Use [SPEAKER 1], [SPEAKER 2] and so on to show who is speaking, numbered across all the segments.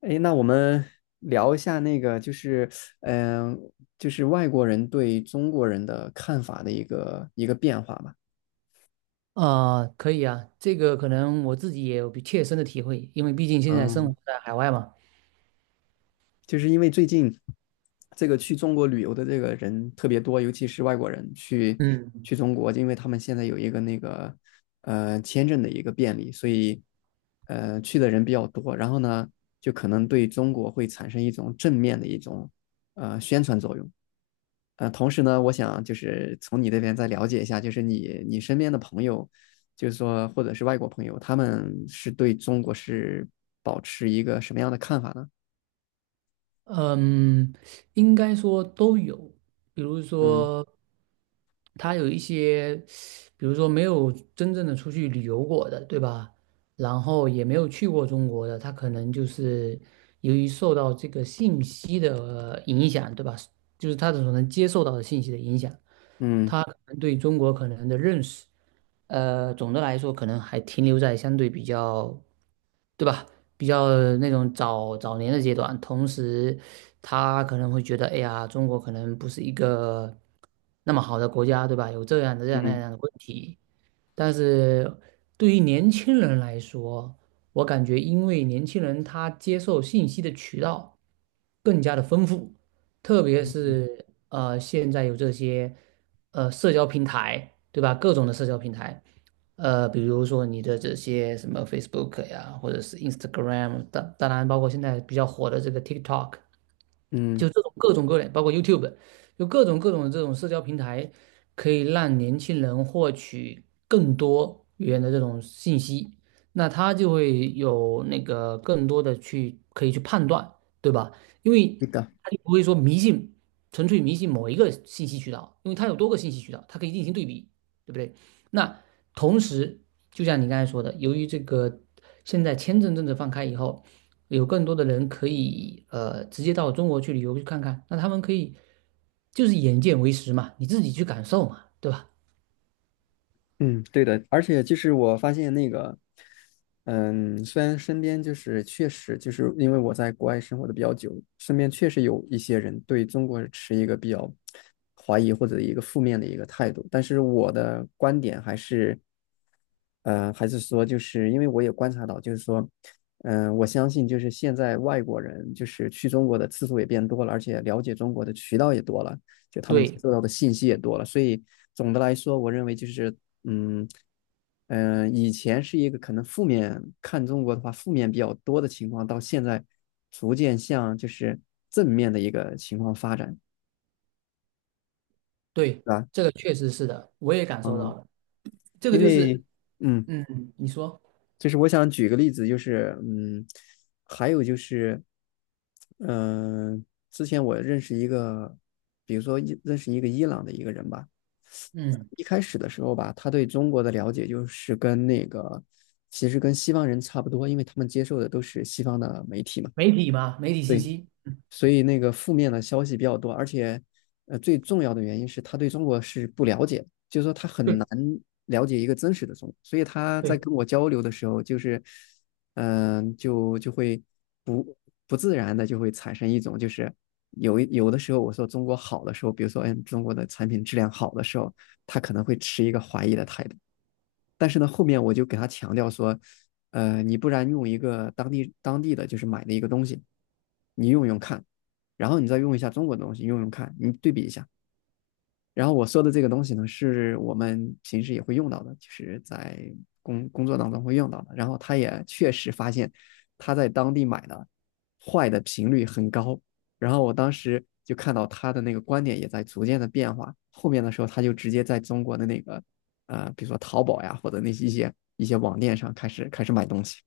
[SPEAKER 1] 诶，那我们聊一下那个，就是，嗯、就是外国人对中国人的看法的一个变化吧。
[SPEAKER 2] 啊、可以啊，这个可能我自己也有比切身的体会，因为毕竟现在生
[SPEAKER 1] 嗯，
[SPEAKER 2] 活在海外嘛。
[SPEAKER 1] 就是因为最近这个去中国旅游的这个人特别多，尤其是外国人去
[SPEAKER 2] 嗯
[SPEAKER 1] 去中国，因为他们现在有一个那个签证的一个便利，所以去的人比较多。然后呢，就可能对中国会产生一种正面的一种宣传作用。同时呢，我想就是从你那边再了解一下，就是你身边的朋友，就是说或者是外国朋友，他们是对中国是保持一个什么样的看法呢？
[SPEAKER 2] 嗯，应该说都有，比如
[SPEAKER 1] 嗯
[SPEAKER 2] 说他有一些，比如说没有真正的出去旅游过的，对吧？然后也没有去过中国的，他可能就是由于受到这个信息的影响，对吧？就是他所能接受到的信息的影响。
[SPEAKER 1] 嗯
[SPEAKER 2] 他可能对中国可能的认识，总的来说可能还停留在相对比较，对吧？比较那种早早年的阶段。同时，他可能会觉得，哎呀，中国可能不是一个那么好的国家，对吧？有这样的这样那
[SPEAKER 1] 嗯
[SPEAKER 2] 样的问题。但是对于年轻人来说，我感觉因为年轻人他接受信息的渠道更加的丰富。特别是现在有这些社交平台，对吧？各种的社交平台，比如说你的这些什么 Facebook 呀，或者是 Instagram,当然包括现在比较火的这个 TikTok,
[SPEAKER 1] 嗯，
[SPEAKER 2] 就这种各种各类，包括 YouTube,有各种各种的这种社交平台，可以让年轻人获取更多元的这种信息，那他就会有那个更多的去可以去判断，对吧？因为
[SPEAKER 1] 那个。
[SPEAKER 2] 他就不会说迷信，纯粹迷信某一个信息渠道，因为他有多个信息渠道，它可以进行对比，对不对？那同时，就像你刚才说的，由于这个现在签证政策放开以后。有更多的人可以直接到中国去旅游去看看，那他们可以就是眼见为实嘛，你自己去感受嘛，对吧？
[SPEAKER 1] 嗯，对的，而且就是我发现那个，嗯，虽然身边就是确实就是因为我在国外生活的比较久，身边确实有一些人对中国持一个比较怀疑或者一个负面的一个态度，但是我的观点还是，呃，还是说就是因为我也观察到，就是说，我相信就是现在外国人就是去中国的次数也变多了，而且了解中国的渠道也多了。就他们接
[SPEAKER 2] 对
[SPEAKER 1] 受到的信息也多了，所以总的来说，我认为就是嗯以前是一个可能负面看中国的话负面比较多的情况，到现在逐渐向就是正面的一个情况发展，
[SPEAKER 2] 对，
[SPEAKER 1] 对吧？
[SPEAKER 2] 这个确实是的，我也感受到了，这个
[SPEAKER 1] 因
[SPEAKER 2] 就
[SPEAKER 1] 为
[SPEAKER 2] 是
[SPEAKER 1] 嗯，
[SPEAKER 2] 嗯，你说
[SPEAKER 1] 就是我想举个例子，就是嗯，还有就是嗯、呃之前我认识一个，比如说伊认识一个伊朗的一个人吧。
[SPEAKER 2] 嗯，
[SPEAKER 1] 一开始的时候吧，他对中国的了解就是跟那个，其实跟西方人差不多，因为他们接受的都是西方的媒体嘛，
[SPEAKER 2] 媒体嘛，媒体信
[SPEAKER 1] 对，
[SPEAKER 2] 息，嗯，
[SPEAKER 1] 所以那个负面的消息比较多，而且最重要的原因是他对中国是不了解，就是说他很
[SPEAKER 2] 对
[SPEAKER 1] 难了解一个真实的中国，所以他在
[SPEAKER 2] 对。
[SPEAKER 1] 跟我交流的时候，就是嗯、呃就就会不不自然的就会产生一种就是有的时候我说中国好的时候，比如说哎中国的产品质量好的时候，他可能会持一个怀疑的态度。但是呢，后面我就给他强调说，呃，你不然用一个当地的就是买的一个东西，你用看，然后你再用一下中国的东西，用看，你对比一下。然后我说的这个东西呢，是我们平时也会用到的，就是在工作当中会用到的。然后他也确实发现他在当地买的坏的频率很高。然后我当时就看到他的那个观点也在逐渐的变化。后面的时候，他就直接在中国的那个呃，比如说淘宝呀，或者那些一些网店上开始买东西。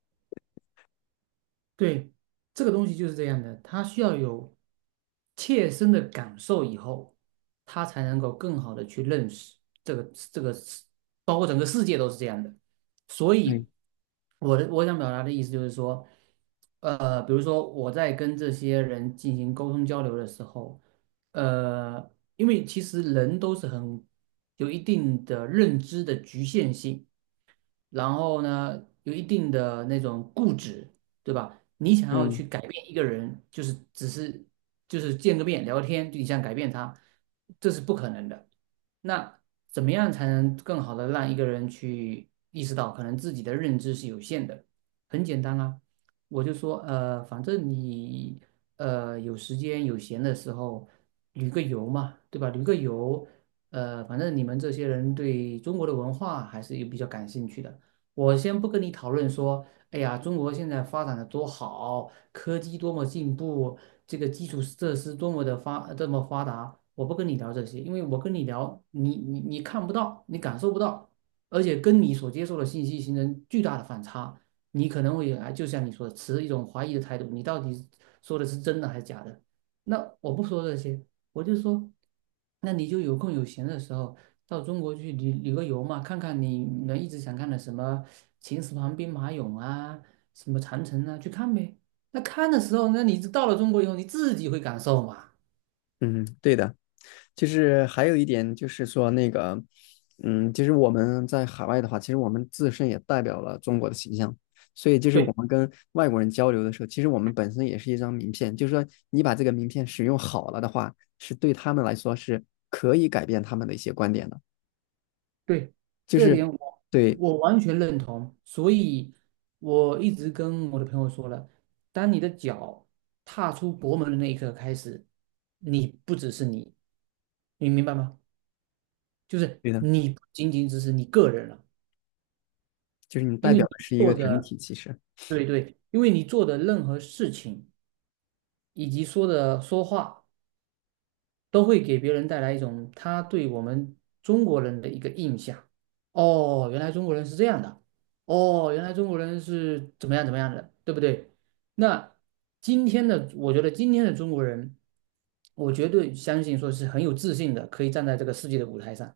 [SPEAKER 2] 对，这个东西就是这样的，他需要有切身的感受以后，他才能够更好的去认识这个这个世，包括整个世界都是这样的。所
[SPEAKER 1] 嗯
[SPEAKER 2] 以，我想表达的意思就是说，比如说我在跟这些人进行沟通交流的时候，呃，因为其实人都是很有一定的认知的局限性。然后呢，有一定的那种固执，对吧？你想要
[SPEAKER 1] 嗯
[SPEAKER 2] 去改变一个人，就是只是就是见个面聊天，就你想改变他，这是不可能的。那怎么样才能更好的让一个人去意识到，可能自己的认知是有限的？很简单啊，我就说，反正你有时间有闲的时候旅个游嘛，对吧？旅个游，反正你们这些人对中国的文化还是有比较感兴趣的。我先不跟你讨论说，哎呀，中国现在发展的多好，科技多么进步，这个基础设施多么的这么发达，我不跟你聊这些，因为我跟你聊，你看不到，你感受不到，而且跟你所接受的信息形成巨大的反差，你可能会啊，就像你说的，持一种怀疑的态度，你到底说的是真的还是假的？那我不说这些，我就说，那你就有空有闲的时候。到中国去旅个游嘛，看看你们一直想看的什么秦始皇兵马俑啊，什么长城啊，去看呗。那看的时候，那你到了中国以后，你自己会感受嘛？
[SPEAKER 1] 嗯，对的。就是还有一点就是说那个，嗯，就是我们在海外的话，其实我们自身也代表了中国的形象，所以就是我
[SPEAKER 2] 对
[SPEAKER 1] 们跟外国人交流的时候，其实我们本身也是一张名片，就是说你把这个名片使用好了的话，是对他们来说是可以改变他们的一些观点的，
[SPEAKER 2] 对，
[SPEAKER 1] 就
[SPEAKER 2] 这
[SPEAKER 1] 是
[SPEAKER 2] 点我
[SPEAKER 1] 对，
[SPEAKER 2] 完全认同。所以我一直跟我的朋友说了，当你的脚踏出国门的那一刻开始，你不只是你，你明白吗？就是
[SPEAKER 1] 对的，
[SPEAKER 2] 你不仅仅只是你个人了，
[SPEAKER 1] 就是你
[SPEAKER 2] 因
[SPEAKER 1] 代
[SPEAKER 2] 为
[SPEAKER 1] 表
[SPEAKER 2] 你
[SPEAKER 1] 的是一个
[SPEAKER 2] 做
[SPEAKER 1] 整
[SPEAKER 2] 的，
[SPEAKER 1] 体，其实
[SPEAKER 2] 对对，因为你做的任何事情以及说的说话。都会给别人带来一种他对我们中国人的一个印象。哦，原来中国人是这样的。哦，原来中国人是怎么样怎么样的，对不对？那今天的，我觉得今天的中国人，我绝对相信说是很有自信的，可以站在这个世界的舞台上，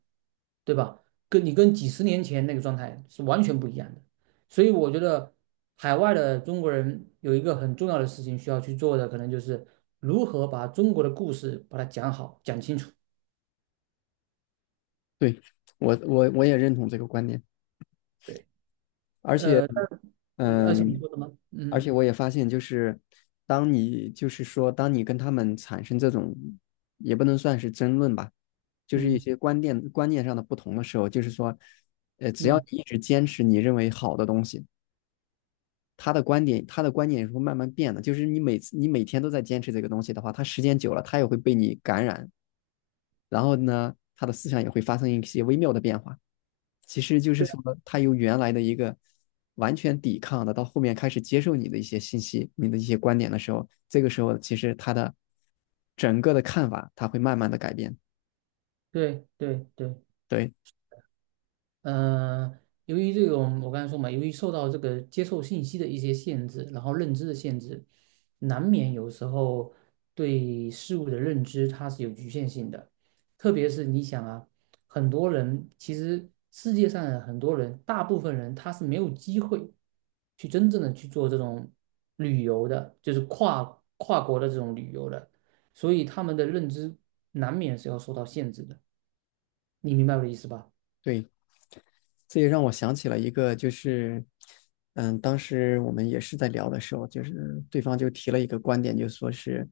[SPEAKER 2] 对吧？跟你跟几十年前那个状态是完全不一样的。所以我觉得海外的中国人有一个很重要的事情需要去做的，可能就是如何把中国的故事把它讲好、讲清楚。
[SPEAKER 1] 对，我也认同这个观点，
[SPEAKER 2] 对，
[SPEAKER 1] 而且
[SPEAKER 2] 呃，而且你
[SPEAKER 1] 嗯，
[SPEAKER 2] 说什么？
[SPEAKER 1] 而
[SPEAKER 2] 嗯
[SPEAKER 1] 且我也发现，就是当你就是说，当你跟他们产生这种，也不能算是争论吧，就是一
[SPEAKER 2] 嗯
[SPEAKER 1] 些观念上的不同的时候，就是说，呃，只要
[SPEAKER 2] 嗯，
[SPEAKER 1] 你一直坚持你认为好的东西，他的观点也是会慢慢变的。就是你每天都在坚持这个东西的话，他时间久了，他也会被你感染，然后呢，他的思想也会发生一些微妙的变化。其实就是说，
[SPEAKER 2] 对
[SPEAKER 1] 他由原来的一个完全抵抗的，到后面开始接受你的一些信息、你的一些观点的时候，这个时候其实他的整个的看法，他会慢慢的改变。
[SPEAKER 2] 对对对，
[SPEAKER 1] 对
[SPEAKER 2] 呃，由于这种我刚才说嘛，由于受到这个接受信息的一些限制，然后认知的限制，难免有时候对事物的认知它是有局限性的。特别是你想啊，很多人其实世界上的很多人，大部分人他是没有机会去真正的去做这种旅游的，就是跨国的这种旅游的，所以他们的认知难免是要受到限制的。你明白我的意思吧？
[SPEAKER 1] 对，这也让我想起了一个，就是嗯，当时我们也是在聊的时候，就是对方就提了一个观点，就说是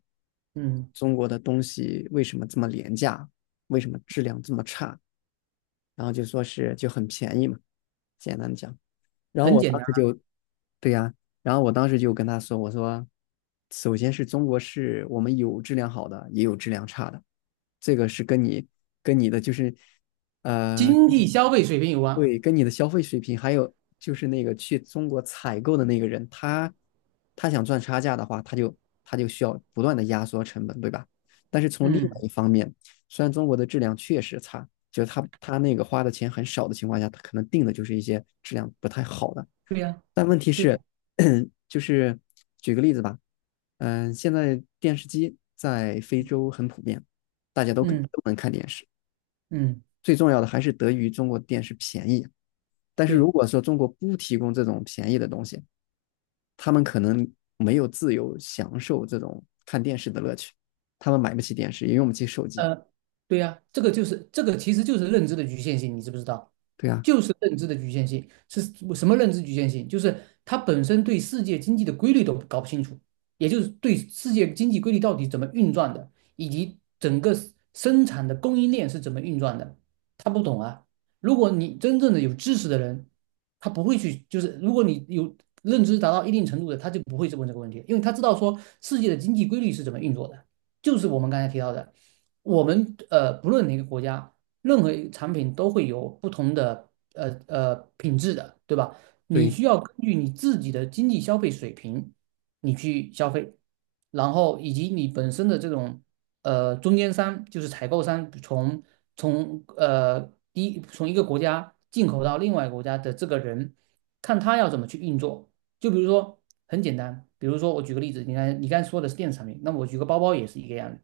[SPEAKER 2] 嗯。
[SPEAKER 1] 中国的东西为什么这么廉价，为什么质量这么差？然后就说是就很便宜嘛，简单讲。然后
[SPEAKER 2] 很
[SPEAKER 1] 我
[SPEAKER 2] 简
[SPEAKER 1] 当
[SPEAKER 2] 单。
[SPEAKER 1] 时就，对呀、然后我当时就跟他说，我说，首先是中国是我们有质量好的，也有质量差的，这个是跟你跟你的就是，呃，
[SPEAKER 2] 经济消费水平有关。
[SPEAKER 1] 对，跟你的消费水平，还有就是那个去中国采购的那个人，他想赚差价的话，他就需要不断的压缩成本，对吧？但是从另外一
[SPEAKER 2] 嗯，
[SPEAKER 1] 方面，虽然中国的质量确实差，就是他那个花的钱很少的情况下，他可能定的就是一些质量不太好的。
[SPEAKER 2] 对呀，
[SPEAKER 1] 但问题
[SPEAKER 2] 对
[SPEAKER 1] 是，
[SPEAKER 2] 呀，
[SPEAKER 1] 就是举个例子吧，现在电视机在非洲很普遍，大家都都
[SPEAKER 2] 嗯
[SPEAKER 1] 能看电视。
[SPEAKER 2] 嗯，
[SPEAKER 1] 最重要的还是得益于中国电视便宜。但是
[SPEAKER 2] 对。
[SPEAKER 1] 如果说中国不提供这种便宜的东西，他们可能没有自由享受这种看电视的乐趣，他们买不起电视，也用不起手机。
[SPEAKER 2] 呃，对呀、这个就是这个其实就是认知的局限性，你知不知道？
[SPEAKER 1] 对啊，
[SPEAKER 2] 就是认知的局限性是什么认知局限性？就是他本身对世界经济的规律都搞不清楚，也就是对世界经济规律到底怎么运转的，以及整个 生产的供应链是怎么运转的，他不懂啊。如果你真正的有知识的人，他不会去，就是如果你有认知达到一定程度的，他就不会去问这个问题，因为他知道说世界的经济规律是怎么运作的，就是我们刚才提到的。我们不论哪个国家，任何一个产品都会有不同的品质的，对吧？你
[SPEAKER 1] 对，
[SPEAKER 2] 需要根据你自己的经济消费水平，你去消费，然后以及你本身的这种中间商，就是采购商，从呃从一个国家进口到另外一个国家的这个人，看他要怎么去运作。就比如说很简单，比如说我举个例子，你看你刚才说的是电子产品，那么我举个包包也是一个样子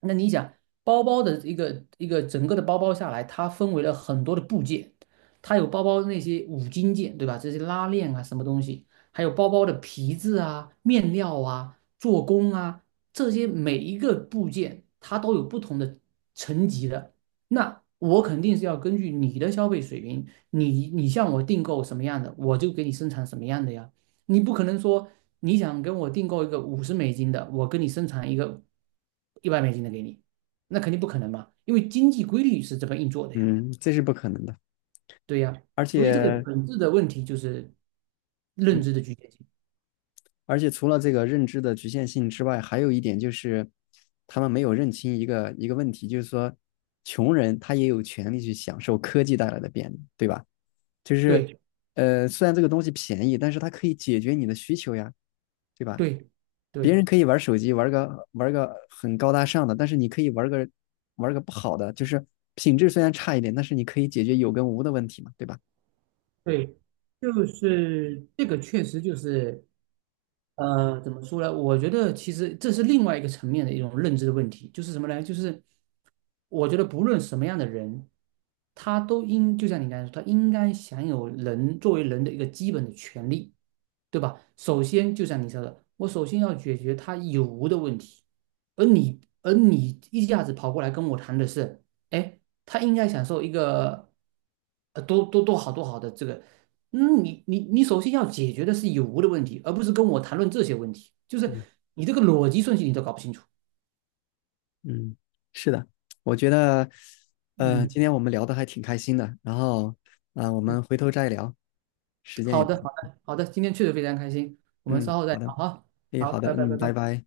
[SPEAKER 2] 那你想，包包的一个整个的包包下来，它分为了很多的部件，它有包包那些五金件，对吧？这些拉链啊，什么东西，还有包包的皮质啊、面料啊、做工啊，这些每一个部件它都有不同的层级的。那我肯定是要根据你的消费水平，你向我订购什么样的，我就给你生产什么样的呀。你不可能说你想跟我订购一个五十美金的，我跟你生产一个一百美金的给你，那肯定不可能嘛，因为经济规律是这么运作的呀，
[SPEAKER 1] 嗯，这是不可能的。
[SPEAKER 2] 对呀，
[SPEAKER 1] 而
[SPEAKER 2] 所以这个
[SPEAKER 1] 且，
[SPEAKER 2] 本质的问题就是
[SPEAKER 1] 嗯，
[SPEAKER 2] 认知的局限性，
[SPEAKER 1] 而且除了这个认知的局限性之外，还有一点就是，他们没有认清一个问题，就是说，穷人他也有权利去享受科技带来的便利，对吧？就是，
[SPEAKER 2] 对
[SPEAKER 1] 呃，虽然这个东西便宜，但是它可以解决你的需求呀，对吧？
[SPEAKER 2] 对
[SPEAKER 1] 别
[SPEAKER 2] 对
[SPEAKER 1] 人可以玩手机，玩个很高大上的，但是你可以玩个不好的，就是品质虽然差一点，但是你可以解决有跟无的问题嘛，对吧？
[SPEAKER 2] 对，就是这个确实就是怎么说呢？我觉得其实这是另外一个层面的一种认知的问题，就是什么呢？就是我觉得不论什么样的人，他都应，就像你刚才说，他应该享有人作为人的一个基本的权利，对吧？首先，就像你说的，我首先要解决他有无的问题，而你一下子跑过来跟我谈的是，哎，他应该享受一个，多好的这个，嗯，你首先要解决的是有无的问题，而不是跟我谈论这些问题，就是你这个逻辑顺序你都搞不清楚，
[SPEAKER 1] 嗯，是的，我觉得，呃，
[SPEAKER 2] 嗯。
[SPEAKER 1] 今天我们聊的还挺开心的，然后，啊，我
[SPEAKER 2] 嗯
[SPEAKER 1] 们回头再聊，时间也
[SPEAKER 2] 好
[SPEAKER 1] 不
[SPEAKER 2] 的，好的，好的，今天确实非常开心，我们
[SPEAKER 1] 嗯，
[SPEAKER 2] 稍后再
[SPEAKER 1] 好的，
[SPEAKER 2] 聊哈。
[SPEAKER 1] 诶，
[SPEAKER 2] 好，
[SPEAKER 1] 好的，
[SPEAKER 2] 拜拜，拜
[SPEAKER 1] 嗯，
[SPEAKER 2] 拜。
[SPEAKER 1] 拜
[SPEAKER 2] 嗯。
[SPEAKER 1] 拜。